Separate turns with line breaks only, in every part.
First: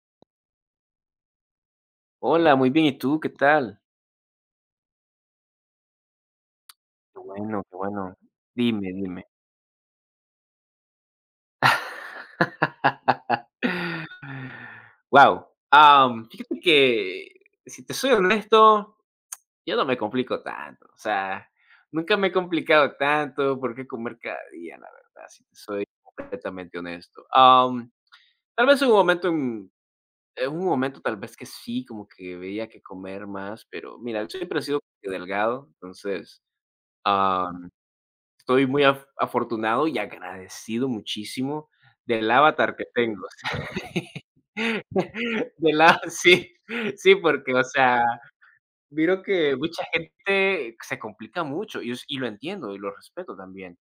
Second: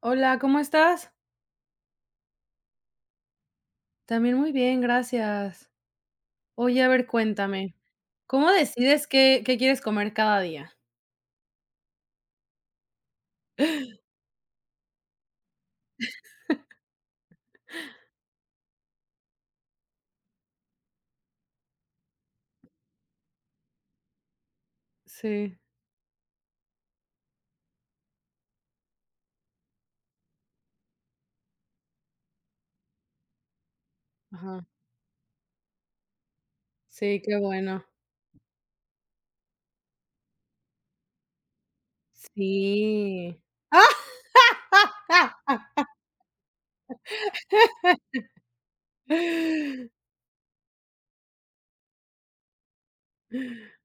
Hola, ¿cómo estás?
Hola, muy bien, ¿y tú qué tal?
También muy bien, gracias. Oye, a ver,
Qué bueno,
cuéntame,
qué bueno.
¿cómo
Dime,
decides
dime.
qué quieres comer cada día?
Wow. Fíjate que, si te soy honesto, yo no me complico tanto, o sea, nunca me he complicado tanto por qué comer cada día, la verdad, si te
Sí,
soy completamente honesto. Tal vez hubo un momento en un momento tal vez que sí, como que veía que comer más, pero mira, siempre he
ajá.
sido delgado, entonces,
Sí, qué bueno.
estoy muy af afortunado y agradecido muchísimo del avatar que tengo.
Sí.
Del a Sí, sí, porque, o sea, miro que mucha gente se complica mucho y es y lo entiendo y lo respeto también,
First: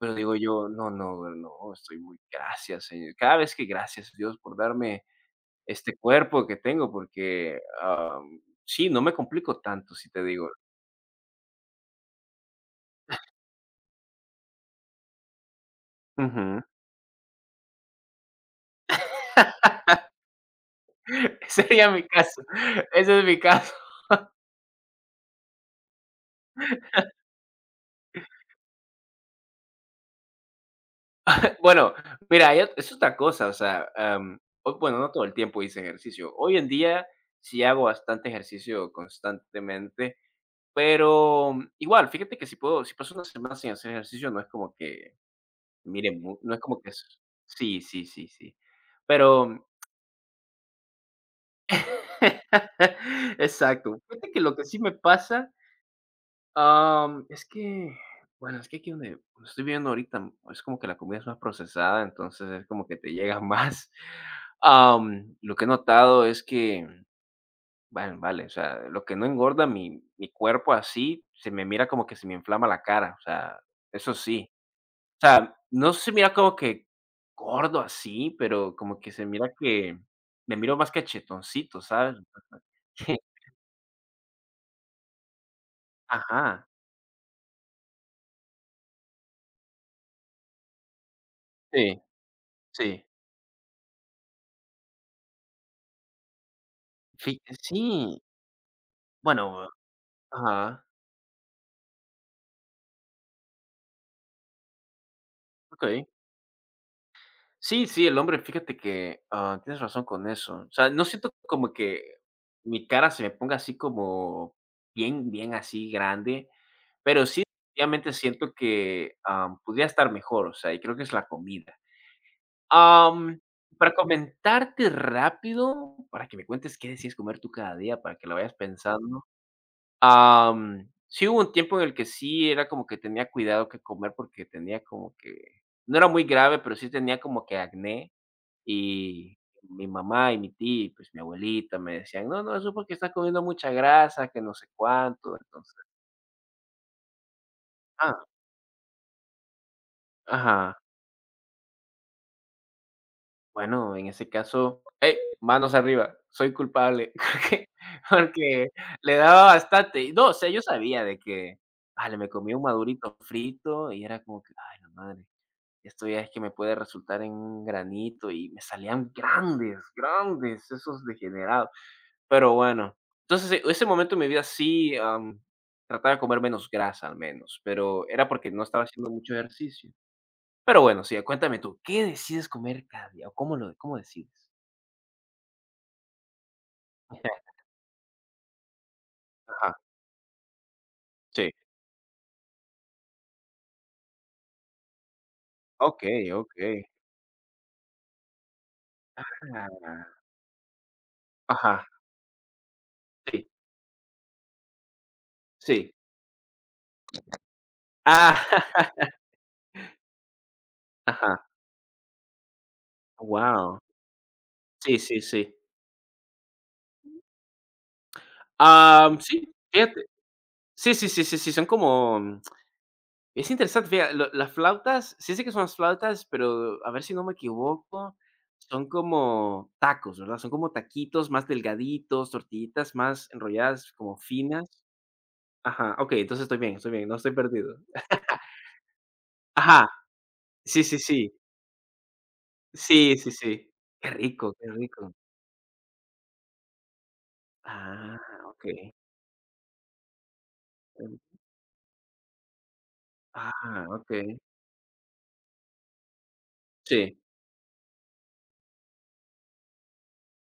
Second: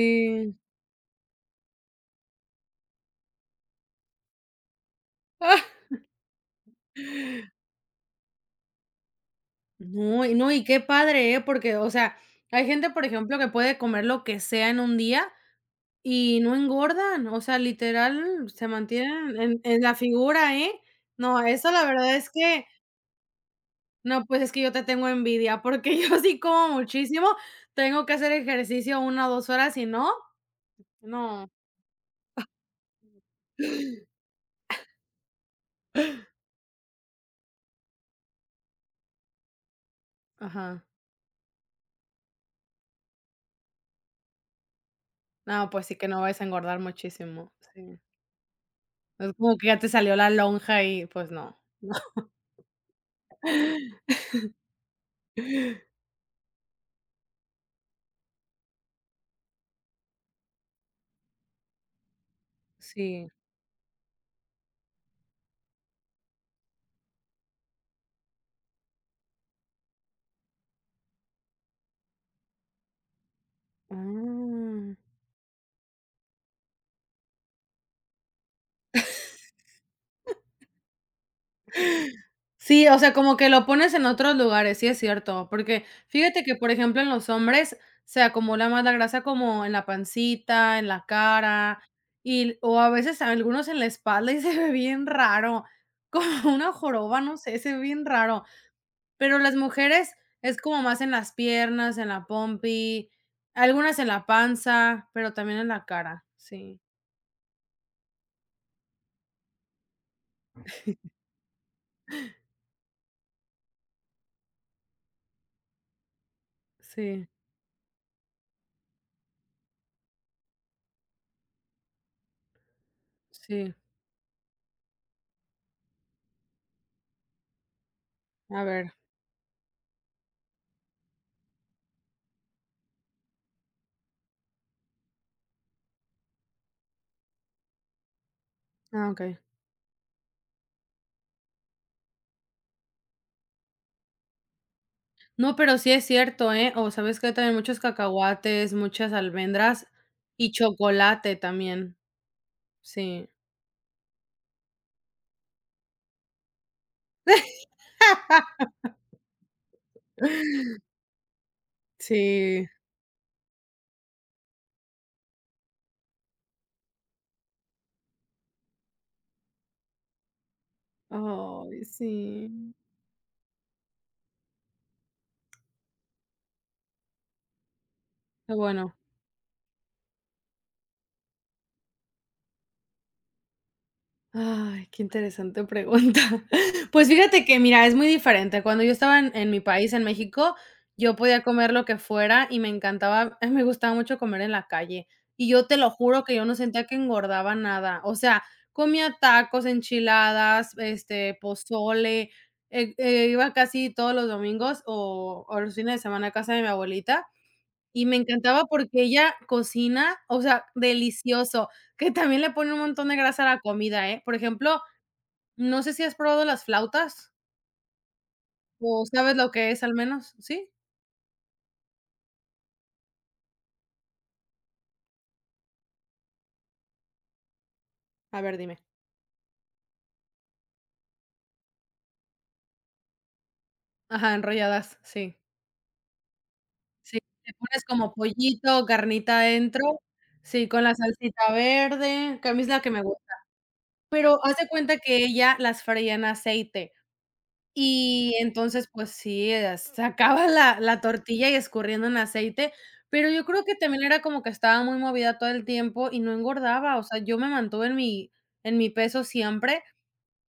pero digo yo: "No, no, no, estoy muy gracias, señor". Cada vez que gracias Dios por darme
Ah,
este cuerpo que tengo, porque, sí, no me complico tanto, si te
no, y no,
digo.
y qué padre, ¿eh? Porque, o sea, hay gente, por ejemplo, que puede comer lo que sea en un día y no
Ujú.
engordan, o sea, literal se mantienen en la figura, ¿eh? No, eso la
Sería mi
verdad es
caso,
que
ese es mi caso.
no, pues es que yo te tengo envidia, porque yo sí como muchísimo, tengo que hacer ejercicio una o 2 horas, si no, no.
Bueno, mira, hay ot es otra cosa, o sea, o bueno, no todo el tiempo hice ejercicio. Hoy en día sí hago bastante ejercicio constantemente,
Ajá.
pero igual, fíjate que si paso una semana sin hacer ejercicio, no es como que
No, pues sí que no
miren,
vas a
no es
engordar
como que es
muchísimo,
sí,
sí.
sí, sí, sí.
No es como que
Pero
ya te salió la lonja y pues no.
exacto. Fíjate que lo que sí me pasa. Es que, bueno, es que aquí donde estoy viviendo ahorita, es como que la comida es más procesada, entonces es como que te
Sí.
llega más. Lo que he notado es que, bueno, vale, o sea, lo que no engorda mi cuerpo así, se me mira como que se me inflama la cara, o sea, eso sí.
Ah.
O sea, no se mira como que gordo así, pero como que se mira que me miro más cachetoncito, ¿sabes?
Sí, o sea, como que lo pones en otros lugares, sí es cierto, porque fíjate que,
Ajá,
por ejemplo, en los hombres se acumula más la grasa como en la pancita, en la cara,
sí,
y o a
sí.
veces a algunos en la espalda y se ve bien raro, como una joroba, no sé, se ve
Sí,
bien raro, pero las
bueno,
mujeres es como
ajá.
más en las piernas, en la pompi, algunas en la panza, pero también en la
Okey.
cara. Sí,
Sí, sí, el hombre, fíjate que, ah, tienes razón con eso. O sea, no siento como que mi cara se me ponga así como bien, bien así grande, pero
sí,
sí, obviamente siento que, podría estar mejor, o sea, y creo que es la comida. Am,
sí,
para comentarte rápido, para que me cuentes qué decides comer tú cada día, para que lo vayas
a ver.
pensando. Sí hubo un tiempo en el que sí era como que tenía cuidado que comer porque tenía como que no era muy grave, pero sí tenía como que acné.
Ah,
Y
okey.
mi mamá y mi tía, y pues mi abuelita me decían: "No, no, eso porque estás comiendo mucha grasa, que no sé cuánto".
No,
Entonces
pero sí es cierto, ¿eh? O sabes que hay también muchos
ah,
cacahuates, muchas almendras y
ajá.
chocolate también. Sí.
Bueno, en ese caso, ¡hey!, manos arriba, soy culpable, porque porque le daba bastante. Y no, o sea, yo sabía de que, vale, me comía un
Sí.
madurito frito y era como que: "Ay, la madre, esto ya es que me puede resultar en un granito", y me salían grandes, grandes esos degenerados.
Ay, sí.
Pero bueno, entonces, ese momento en mi vida sí, trataba de comer menos grasa al menos, pero era porque
Qué
no estaba
bueno.
haciendo mucho ejercicio. Pero bueno, sí, cuéntame tú, ¿qué decides comer cada día o cómo decides?
Ay, qué interesante pregunta. Pues fíjate que, mira, es muy diferente. Cuando yo estaba en mi
Ajá,
país, en México, yo podía
sí.
comer lo que fuera y me encantaba, me gustaba mucho comer en la calle. Y yo te lo juro
Okey,
que yo no sentía
okey.
que engordaba nada. O sea, comía tacos,
Ah,
enchiladas, este,
ajá,
pozole, eh,
sí,
iba casi todos los domingos o los
sí.
fines de semana a casa de mi abuelita y me
Ah,
encantaba porque ella cocina, o sea,
ajá,
delicioso, que también le pone un montón de grasa a la
wow.
comida, ¿eh? Por ejemplo,
Sí, sí, sí.
no sé si has probado las flautas, o
Am,
sabes lo
sí,
que es al
fíjate.
menos, ¿sí?
Sí, sí, sí, sí, sí, son como es interesante, fija lo las flautas, sí sé que son las flautas, pero a ver si no me equivoco,
A ver, dime.
son como tacos, ¿verdad? Son como taquitos más delgaditos, tortillitas más enrolladas, como
Ajá,
finas.
enrolladas, sí.
Ajá, okey, entonces estoy bien, no
Sí,
estoy
le
perdido.
pones como pollito, carnita
Ajá,
adentro, sí,
sí,
con la
sí, sí.
salsita verde, que a mí es la que me
Sí, sí,
gusta.
sí. Qué
Pero
rico,
haz de
qué
cuenta
rico.
que ella las freía en aceite.
Ah,
Y entonces,
okey.
pues sí, sacaba la
Mm,
tortilla y escurriendo en aceite, pero yo creo que
ah,
también era
okey.
como que estaba muy movida todo el tiempo y no engordaba, o
Sí,
sea, yo me mantuve en mi peso siempre,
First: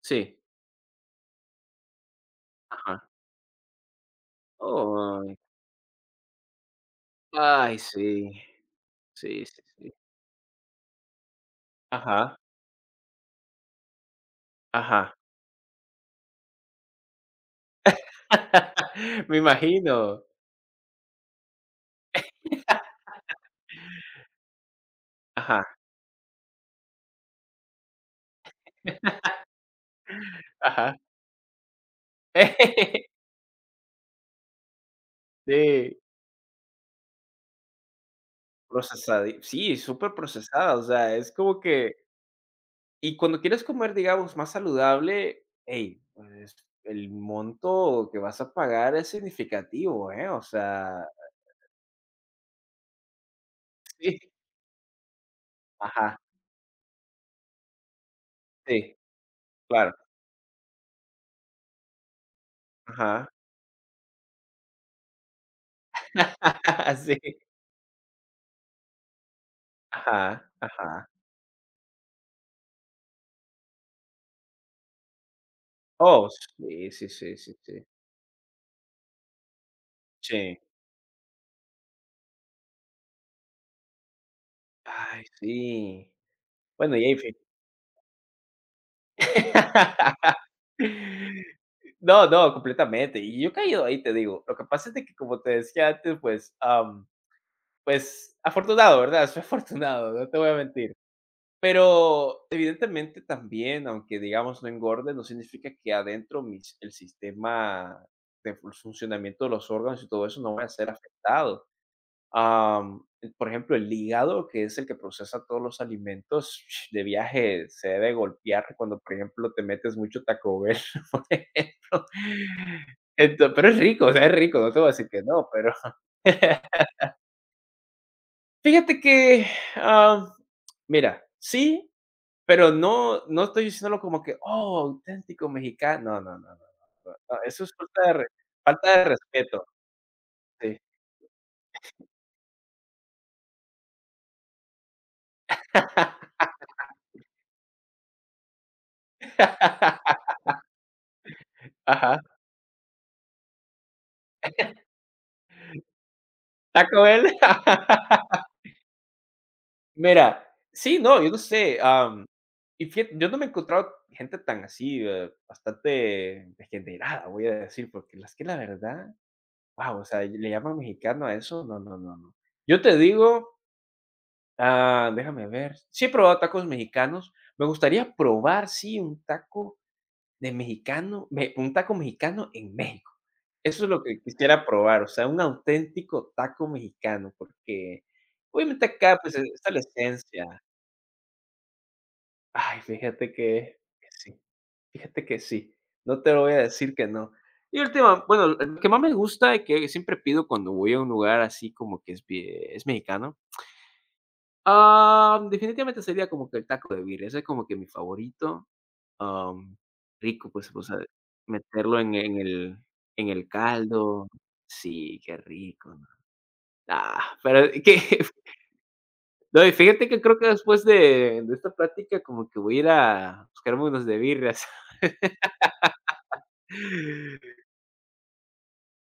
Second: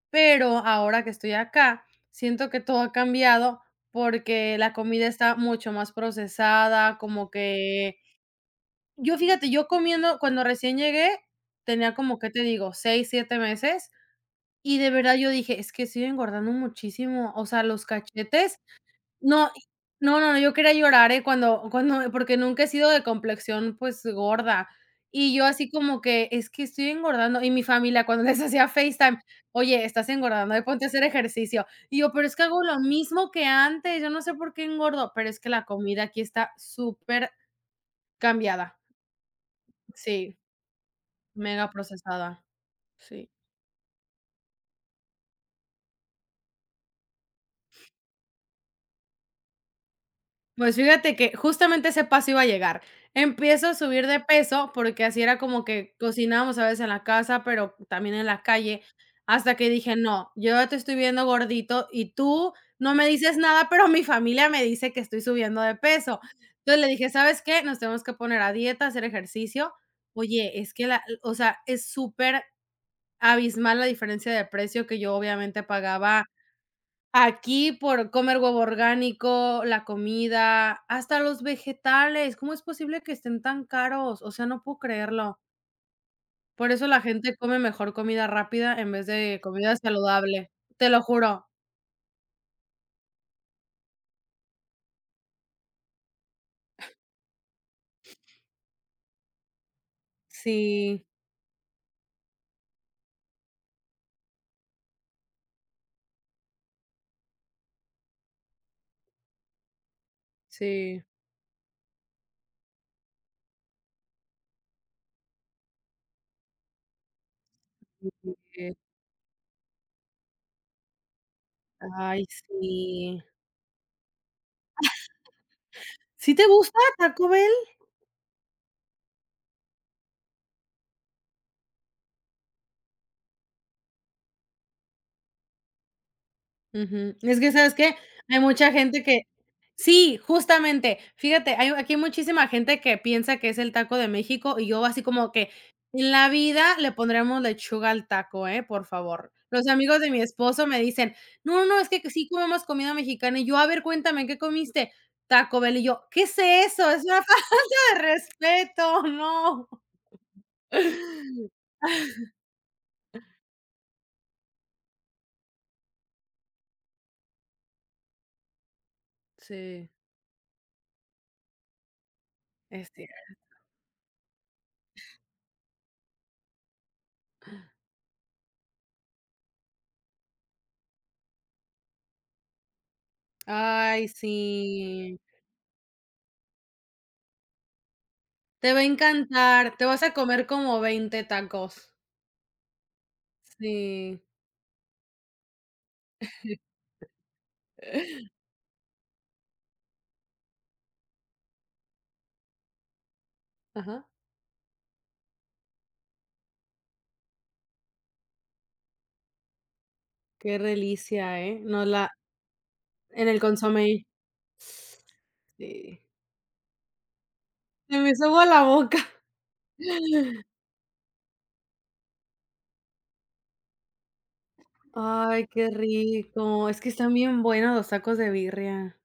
sí.
pero ahora que estoy acá, siento que todo ha
Ajá.
cambiado porque la comida está
Oh,
mucho más procesada, como
ay,
que
sí.
yo
Sí,
fíjate,
sí,
yo
sí.
comiendo cuando recién llegué, tenía como, ¿qué
Ajá,
te digo?, 6 7 meses, y de verdad
ajá.
yo dije: "Es que estoy engordando muchísimo", o sea, los cachetes
Me
no, y- no,
imagino.
no, no, yo quería llorar, ¿eh? Cuando porque nunca he sido de complexión, pues, gorda. Y yo así
Ajá.
como que: "Es que estoy engordando". Y mi familia, cuando les hacía FaceTime: "Oye, estás engordando, ponte a
Ajá.
hacer ejercicio". Y yo: "Pero es que hago lo mismo que antes, yo no sé por qué engordo". Pero es que la
Sí,
comida aquí está súper cambiada.
procesada sí, súper
Sí,
procesada, o sea, es como
mega
que
procesada.
y
Sí.
cuando quieres comer, digamos, más saludable, hey, pues, el monto que vas a pagar es significativo, ¿eh? O
Pues
sea,
fíjate que justamente ese paso iba a llegar. Empiezo a subir de
sí.
peso porque así era como que
Ajá,
cocinábamos a veces en la casa, pero también en la calle,
sí,
hasta que dije,
claro.
no, yo ya te estoy viendo gordito y tú no me
Ajá.
dices nada, pero mi familia me dice que estoy subiendo de peso. Entonces le dije,
Sí.
¿sabes qué? Nos tenemos que poner a dieta, hacer ejercicio.
Ajá,
Oye, es que la,
ajá.
o sea, es súper abismal la diferencia de precio que yo obviamente pagaba
Oh, sí, sí, sí, sí,
aquí
sí.
por comer huevo orgánico, la
Sí.
comida, hasta los vegetales, ¿cómo es posible que estén tan caros? O sea, no puedo
Ay,
creerlo.
sí.
Por eso
Bueno,
la
y ahí
gente come mejor comida rápida en vez de comida saludable, te lo juro.
no, no, completamente. Y yo he caído ahí, te digo. Lo que pasa es de que, como te decía antes, pues, pues, afortunado, ¿verdad? Soy afortunado, no te voy a mentir.
Sí,
Pero, evidentemente, también, aunque, digamos, no engorde, no significa que adentro mis el sistema de funcionamiento de los órganos y todo eso no vaya a ser
sí.
afectado. Por ejemplo, el hígado, que es el que procesa todos los alimentos, de viaje se debe
Sí,
golpear cuando, por ejemplo, te metes mucho Taco Bell, por ejemplo.
ay, sí.
Ento Pero es rico, o sea, es rico, no te voy a decir que no, pero
¿Sí te gusta Taco Bell?
fíjate que, am, mira, sí, pero no estoy diciéndolo como que: "Oh, auténtico mexicano". No, no, no, no, no,
Ujú.
no,
Es que,
eso es
¿sabes qué? Hay mucha
falta
gente
de
que
respeto,
sí,
sí.
justamente. Fíjate, hay aquí hay muchísima gente que piensa que es el taco de México, y yo así como que en la vida le pondremos lechuga al taco, ¿eh? Por favor. Los amigos de mi esposo me dicen: "No, no, es que
Ajá,
sí comemos comida mexicana", y yo: "A ver, cuéntame, ¿qué comiste?". Taco Bell, y yo: "¿Qué es eso? Es
Taco
una
Bell.
falta de respeto, no".
Mira, sí, no, yo no sé, y fíjate, yo no me he encontrado gente tan así, bastante degenerada, voy a decir, porque las que la verdad,
Sí,
wow, o sea, le llaman mexicano a eso, no, no, no, no. Yo
es
te
cierto.
digo, ah, déjame ver, sí he probado tacos mexicanos, me gustaría probar, sí, un taco de mexicano, un taco mexicano en México. Eso es lo
Ay,
que quisiera probar, o
sí.
sea, un auténtico taco mexicano, porque
Te va
obviamente
a
acá, pues, está
encantar,
la
te vas a comer
esencia.
como 20 tacos.
Ay, fíjate que
Sí.
sí, fíjate que sí. No te lo voy a decir que no. Y el tema, bueno, el que más me gusta y que siempre pido cuando voy a un lugar así como que es bie es mexicano,
Ajá,
ah, definitivamente sería como que el taco de birria, ese es como que mi favorito, am, rico,
qué
pues, o sea,
delicia, ¿eh? No
meterlo
la
en en el
en
en
el
el
consomé.
caldo. Sí, qué rico,
Sí,
¿no? Ah, pero
se
que
me hizo agua la boca.
no, y fíjate que creo que después de esta plática como que voy a ir a buscarme unos de birria.
Ay, qué rico. Es que están bien buenos los tacos de birria.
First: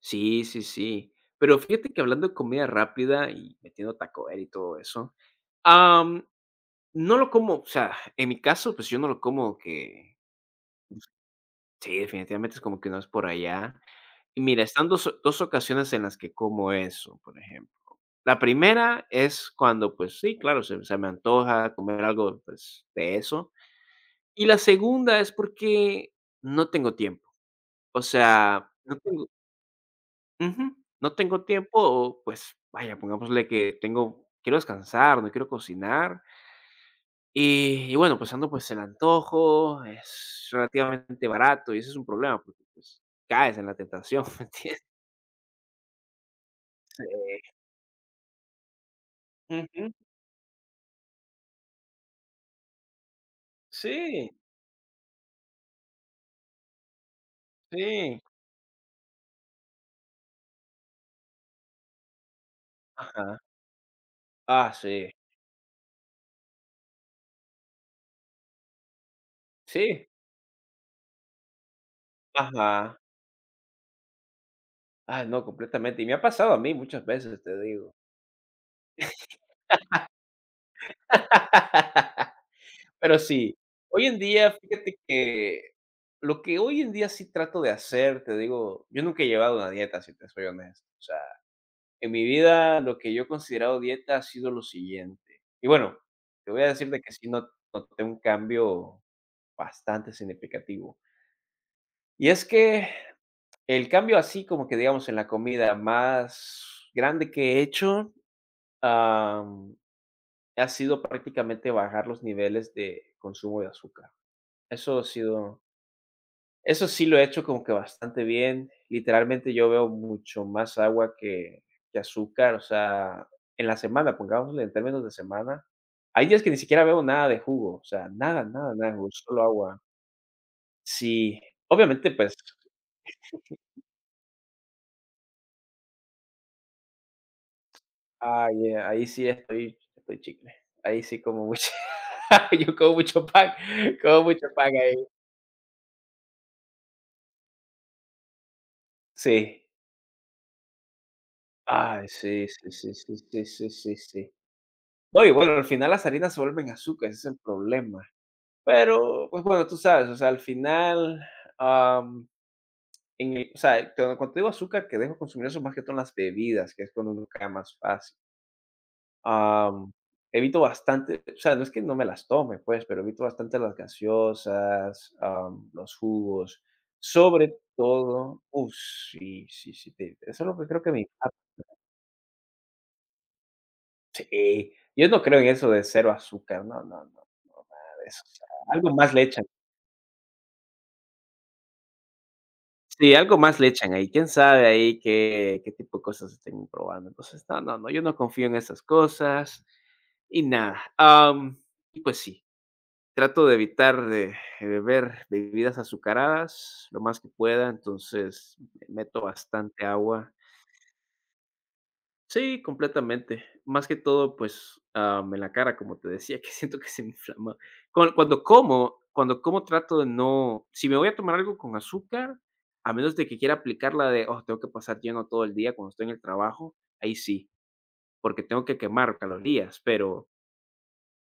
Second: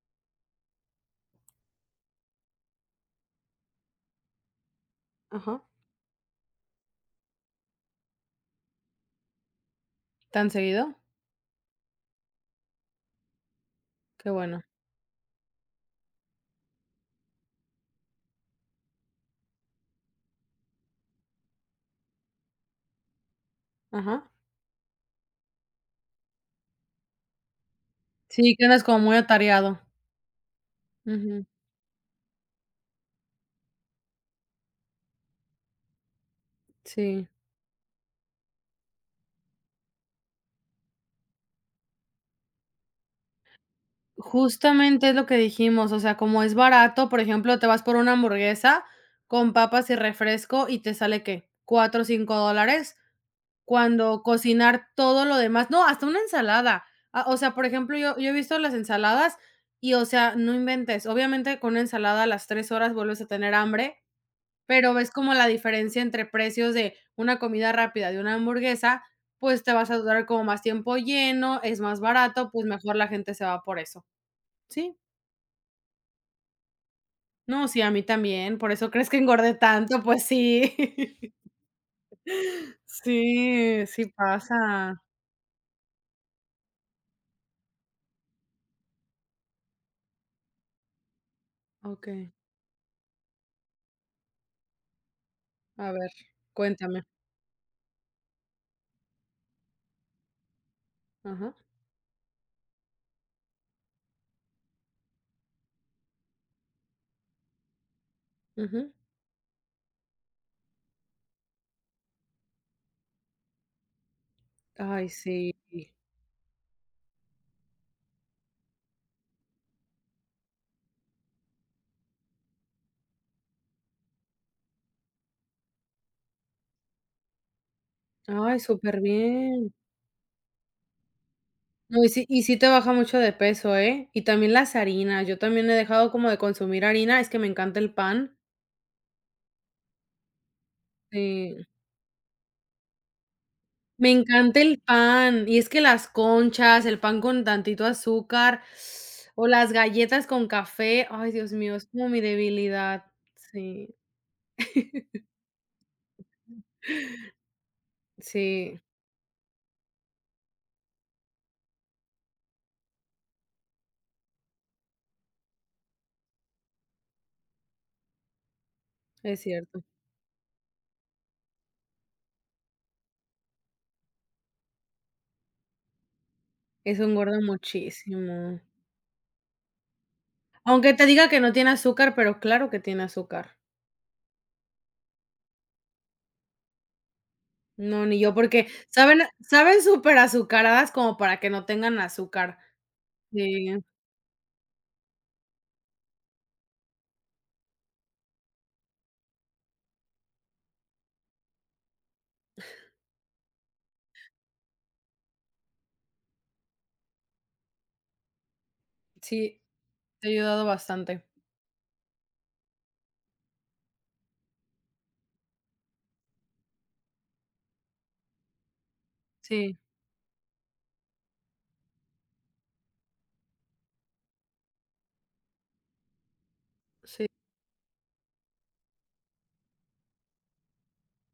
Sí, sí, sí. Pero fíjate que hablando de comida rápida y metiendo Taco Bell y todo eso,
Ajá.
am, no lo como, o sea, en mi caso, pues yo no lo como que,
¿Tan seguido?
sí, definitivamente es como que no es por allá.
Qué
Y
bueno.
mira, están dos ocasiones en las que como eso, por ejemplo. La primera es cuando, pues sí, claro, se me antoja comer algo pues, de eso.
Ajá.
Y la segunda es porque no tengo tiempo. O
Sí, que
sea,
andas
no
como muy
tengo,
atareado.
ujú. No tengo
Ujú,
tiempo o, pues, vaya, pongámosle que tengo quiero descansar, no quiero cocinar.
sí.
Y bueno, pues, ando, pues, el antojo, es relativamente barato y ese es un problema porque, pues, caes en la tentación, ¿me entiendes?
Justamente es lo que dijimos, o sea, como es barato, por ejemplo, te vas por una hamburguesa con papas
Ujú.
y refresco y te sale, ¿qué? Cuatro o $5 cuando
Sí,
cocinar todo lo demás no, hasta una ensalada. Ah, o sea, por ejemplo, yo
sí.
yo he visto las ensaladas y, o sea, no inventes. Obviamente, con una ensalada a las 3 horas vuelves a
Ajá.
tener hambre,
Ah,
pero ves
sí.
como la diferencia entre precios de una comida rápida, de una hamburguesa, pues te vas a
Sí.
durar como más tiempo lleno, es más barato, pues mejor
Ajá.
la gente se va por eso. Sí.
Ah, no, completamente. Y me ha pasado a mí muchas veces, te
No, sí, a
digo.
mí también, por eso crees que engordé tanto, pues sí.
Pero sí,
Sí,
hoy
sí
en día, fíjate
pasa.
que lo que hoy en día sí trato de hacer, te digo, yo nunca he llevado una dieta, si te soy honesto. O sea, en
Okey,
mi vida lo que yo he considerado dieta ha sido lo siguiente. Y
a
bueno,
ver,
te voy a decir de
cuéntame.
que sí no noté un cambio bastante significativo.
Ajá,
Y es que el cambio así como que digamos en la comida más grande que he hecho,
ujú.
am, ha sido prácticamente bajar los niveles de consumo de azúcar. Eso ha
Ay, sí.
sido Eso sí lo he hecho como que bastante bien. Literalmente, yo veo mucho más agua que azúcar, o sea, en la semana, pongámosle en términos de semana. Hay días que ni siquiera veo nada de jugo, o sea, nada,
Ay,
nada, nada de
súper
jugo, solo
bien.
agua. Sí,
No,
obviamente, pues,
y sí te baja mucho de peso, ¿eh? Y también las harinas, yo también he dejado como de consumir harina, es que me encanta el pan.
ay, ahí sí estoy chicle. Ahí sí como
Sí.
mucho yo
Me
como mucho
encanta
pan
el
ahí.
pan, y es que las conchas, el pan con tantito azúcar, o
Sí.
las galletas con café. Ay, Dios mío, es
Ay,
como mi
sí, sí, sí,
debilidad.
sí, sí, sí,
Sí.
sí, sí. No, y bueno, al final las harinas se vuelven azúcar, ese es el problema.
Sí,
Pero, pues bueno, tú sabes, o sea, al final, am, en el o sea, cuando te digo azúcar, que dejo de consumir eso más que todo en las bebidas, que es cuando uno cae más fácil.
es cierto.
Am, evito bastante, o sea, no es que no me las tome, pues, pero evito bastante las gaseosas, los jugos,
Eso engorda
sobre todo
muchísimo.
¡uf! Sí, sí, sí, te eso es lo que creo que
Aunque
me
te diga
impacta.
que no tiene azúcar, pero claro que tiene azúcar.
Sí, yo no creo en eso de cero azúcar, no, no, no, no, nada
No,
de
ni
eso, o
yo,
sea,
porque
algo más
saben
leche.
saben súper azucaradas como para que no tengan azúcar.
Sí, algo más le
Sí,
echan ahí. Quién sabe ahí qué tipo de cosas estén probando. Entonces, no, no, no, yo no confío en esas cosas y nada. Y pues sí, trato de evitar de beber bebidas azucaradas lo más que pueda, entonces meto
sí,
bastante
te ha
agua.
ayudado bastante.
Sí, completamente. Más que todo, pues, en la cara, como te decía, que siento que se me inflama. Cuando como
Sí,
trato de no, si me voy a tomar algo con azúcar, a menos de que quiera aplicar la de: "Oh, tengo que pasar lleno todo el día cuando estoy en el trabajo", ahí
sí,
sí, porque tengo que quemar calorías, pero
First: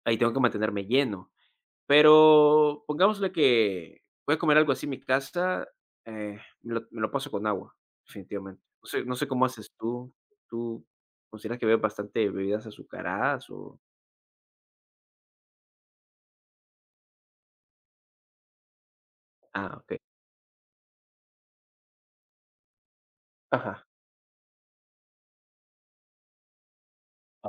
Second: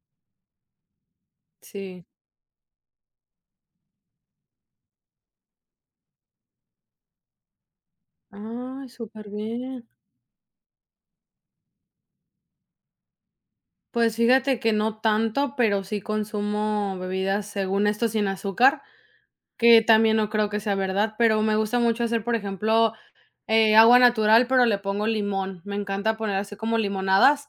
ahí tengo que mantenerme lleno.
sí.
Pero pongámosle que voy a comer algo así en mi casa, me lo paso con agua, definitivamente.
Ay,
No sé
súper
cómo haces
bien.
tú. ¿Tú consideras que bebes bastante bebidas azucaradas o?
Pues fíjate que no tanto, pero sí consumo bebidas, según esto, sin azúcar,
Ah,
que
okey.
también no creo que sea verdad, pero me gusta mucho hacer, por ejemplo,
Ajá.
agua natural, pero le pongo limón. Me encanta poner así como limonadas,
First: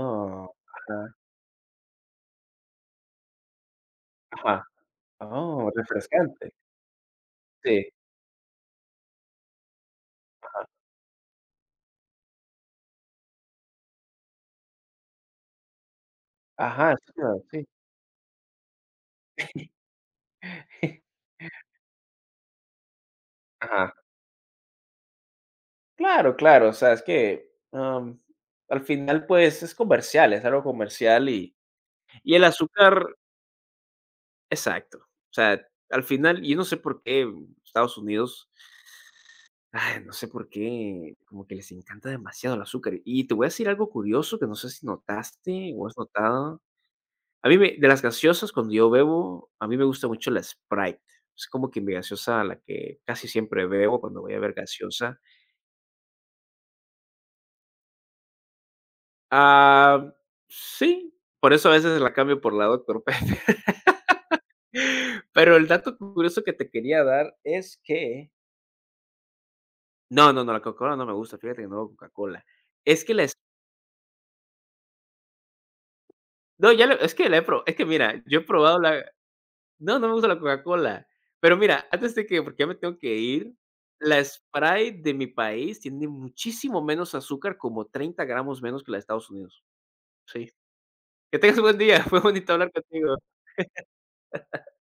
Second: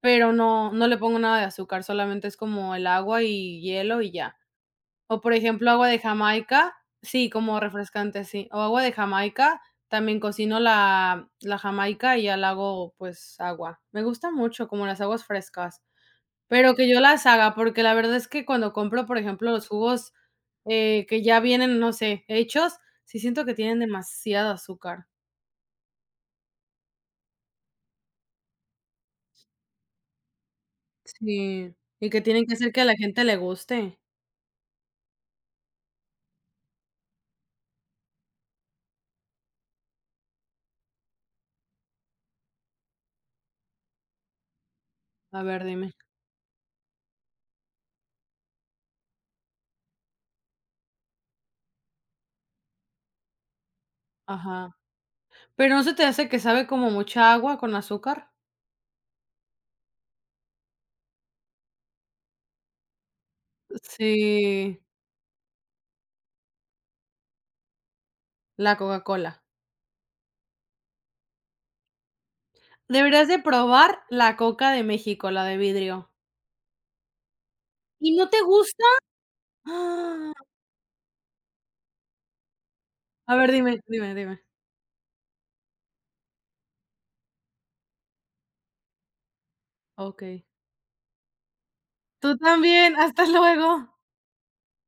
pero no, no le
ajá,
pongo nada de azúcar, solamente es como el agua y hielo y ya.
ajá.
O por ejemplo,
Oh,
agua de
refrescante.
Jamaica, sí, como
Sí,
refrescante, sí. O agua de Jamaica, también cocino
ajá.
la, la Jamaica y ya la hago pues agua. Me gusta mucho, como las aguas frescas. Pero que
Ajá,
yo
sí,
las
claro,
haga,
sí.
porque la verdad es que cuando compro, por ejemplo, los jugos, que ya vienen, no sé, hechos, sí siento que tienen
Ajá.
demasiado azúcar.
Claro, claro, o sea, es que, al final, pues, es comercial, es algo comercial y
Sí, y que
Y el
tienen que hacer que a la
azúcar
gente le guste.
exacto. O sea, al final, yo no sé por qué Estados Unidos, ay, no sé por qué, como que les encanta demasiado el azúcar. Y te voy a decir algo curioso que no sé si
A ver,
notaste o
dime.
has notado. A mí, de las gaseosas, cuando yo bebo, a mí me gusta mucho la Sprite. Es como que mi gaseosa, la que casi siempre bebo cuando voy a ver
Ajá.
gaseosa.
¿Pero no se te hace que sabe como mucha agua con azúcar?
Ah, sí, por eso a veces la cambio por la Doctor Pepe.
Sí,
Pero el dato curioso que te quería dar es que
la Coca-Cola.
no, no, no, la Coca-Cola no me gusta, fíjate que no bebo Coca-Cola. Es que
Deberías
les
de probar la Coca de México, la de vidrio.
No, ya le es que
¿Y
mira,
no
yo
te
he probado
gusta?
la no, no me gusta
Ah,
la Coca-Cola. Pero mira, antes de que porque ya me tengo que
a ver,
ir,
dime, dime,
la
dime.
Sprite de mi país tiene muchísimo menos azúcar, como 30 gramos menos que la de Estados Unidos.
Okey.
Sí. Que tengas un buen día, fue
Tú
bonito hablar
también,
contigo.
hasta luego.